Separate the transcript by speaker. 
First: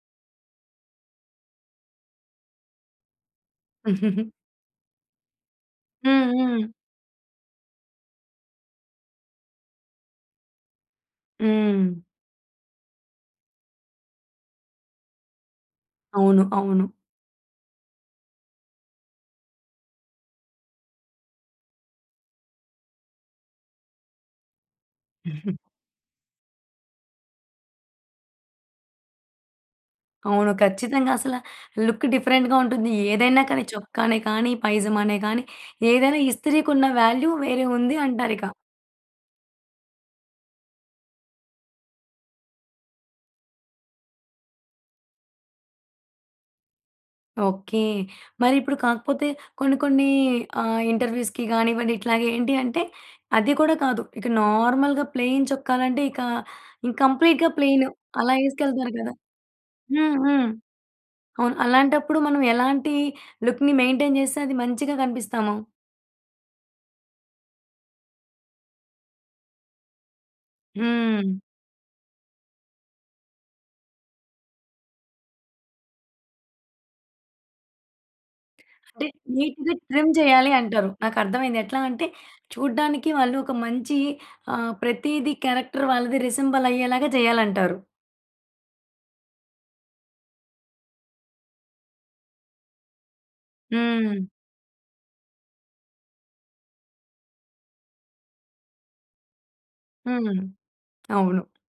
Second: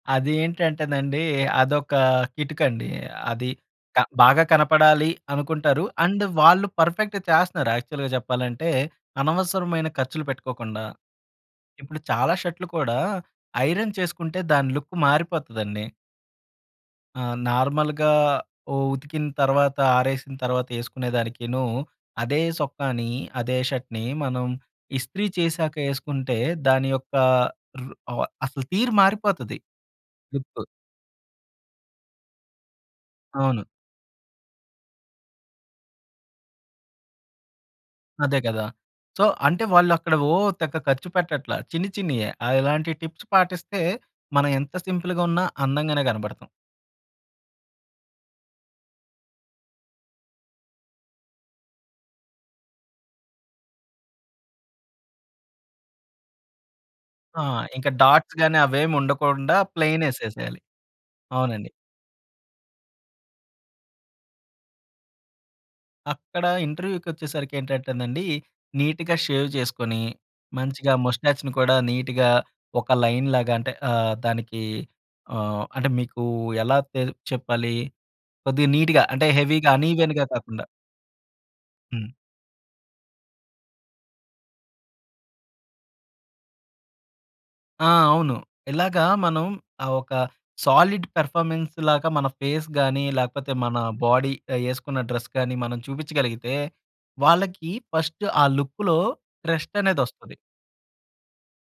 Speaker 1: అది ఏంటంటేనండి. అదొక కిటుకండి. అది క బాగా కనపడాలి అనుకుంటారు అండ్
Speaker 2: హ్మ్.
Speaker 1: వాళ్ళు
Speaker 2: హ్మ్.
Speaker 1: పర్ఫెక్ట్‌గా చేస్తున్నారు. యాక్చువల్‌గా చెప్పాలంటే అనవసరమైన ఖర్చులు పెట్టుకోకుండా ఇప్పుడు
Speaker 2: హ్మ్.
Speaker 1: చాలా షర్ట్‌లు కూడా ఐరన్ చేసుకుంటే దాని లుక్ మారిపోతదండి.
Speaker 2: అవును. అవును.
Speaker 1: ఆ! నార్మల్‌‌గా ఓ ఉతికిన తర్వాత ఆరేసిన తర్వాత యేసుకునేదానికిను అదే! సొక్కాని అదే! షర్ట్‌ని మనం ఇస్త్రీ చేశాక యేసుకుంటే దాని యొక్క రు ఆహ్, అసలు తీరు మారిపోతది
Speaker 2: అవును.
Speaker 1: లుక్.
Speaker 2: ఖచ్చితంగా అసలా లుక్ డిఫరెంట్‌గా ఉంటుంది. ఏదైనా
Speaker 1: అవును.
Speaker 2: కానీ చొక్కానే కానీ పైజామానే గాని ఏదైనా ఇస్త్రీ‌కి ఉన్న వాల్యూ వేరే ఉంది
Speaker 1: అదే
Speaker 2: అంటారిక.
Speaker 1: గదా! సో అంటే వాళ్ళక్కడ ఓ తెగ ఖర్చుపెట్టట్లా చిన్ని చిన్నియే ఆహ్, ఇలాంటి టిప్స్ పాటిస్తే మనం ఎంత సింపుల్‌గా ఉన్నా అందంగానే కనపడతాం.
Speaker 2: ఓకే. మరిప్పుడు కాకపోతే కొన్నికొన్ని ఆహ్, ఇంటర్వ్యూ‌స్‌కి గానివ్వండి ఇట్లాగా ఏంటి అంటే అది కూడా కాదు. ఇక నార్మల్‌గా ప్లేన్ చొక్కాలంటే ఇకా ఇం
Speaker 1: ఆ!
Speaker 2: కంప్లీట్‌గాప్లేన్
Speaker 1: ఇంకా
Speaker 2: అలా
Speaker 1: డాట్స్ గాని
Speaker 2: యేసుకేళ్తారు గదా!
Speaker 1: అవేముండకుండా ప్లెయిన్
Speaker 2: హ్మ్. హ్మ్.
Speaker 1: యేసేసేయాలి.
Speaker 2: అవును
Speaker 1: అవునండి.
Speaker 2: అలాంటప్పుడు మనం ఎలాంటి లుక్‌ని మెయింటెయిన్ జేస్తే అది మంచిగా కనిపిస్తాము?
Speaker 1: అక్కడ ఇంటర్వ్యూ‌కొచ్చేసరికి ఏంటంటేనండి. నీట్‌గా షేవ్ చేసుకొని మంచిగా
Speaker 2: హ్మ్.
Speaker 1: మొస్టాచ్‌ని కూడా నీట్‌గా ఒక లైన్ లాగా అంటే ఆహ్, దానికి ఆహ్, అంటే మీకు ఎలా తే చెప్పాలి? కొద్దిగా నీట్‌గా
Speaker 2: అంటే
Speaker 1: అంటే హెవీ‌గా
Speaker 2: నీట్‌గా ట్రిమ్
Speaker 1: అన్‌ఇవెన్‌గా
Speaker 2: జేయాలి
Speaker 1: కాకుండా.
Speaker 2: అంటారు. నాకర్థమయింది. ఎట్లా అంటే
Speaker 1: హ్మ్.
Speaker 2: చూడడానికి వాళ్ళొక మంచి ఆహ్, ప్రతిది క్యారెక్టర్ వాళ్ళది రిసెం‌బల్ అయ్యేలాగా జేయాలంటారు.
Speaker 1: ఆ! అవును. ఇలాగ మనం ఆహ్, ఒక సాలిడ్ పెర్ఫార్మన్స్‌ లాగా మన ఫేస్ గాని లేకపోతే మన
Speaker 2: హ్మ్.
Speaker 1: బాడీ ఆహ్, యేసుకున్న డ్రెస్ గాని మనం చూపిచ్చగలిగితే వాళ్ళకి ఫస్ట్ ఆ లుక్‌లో ట్రస్ట్‌ అనేదోస్తది.
Speaker 2: హ్మ్. అవును.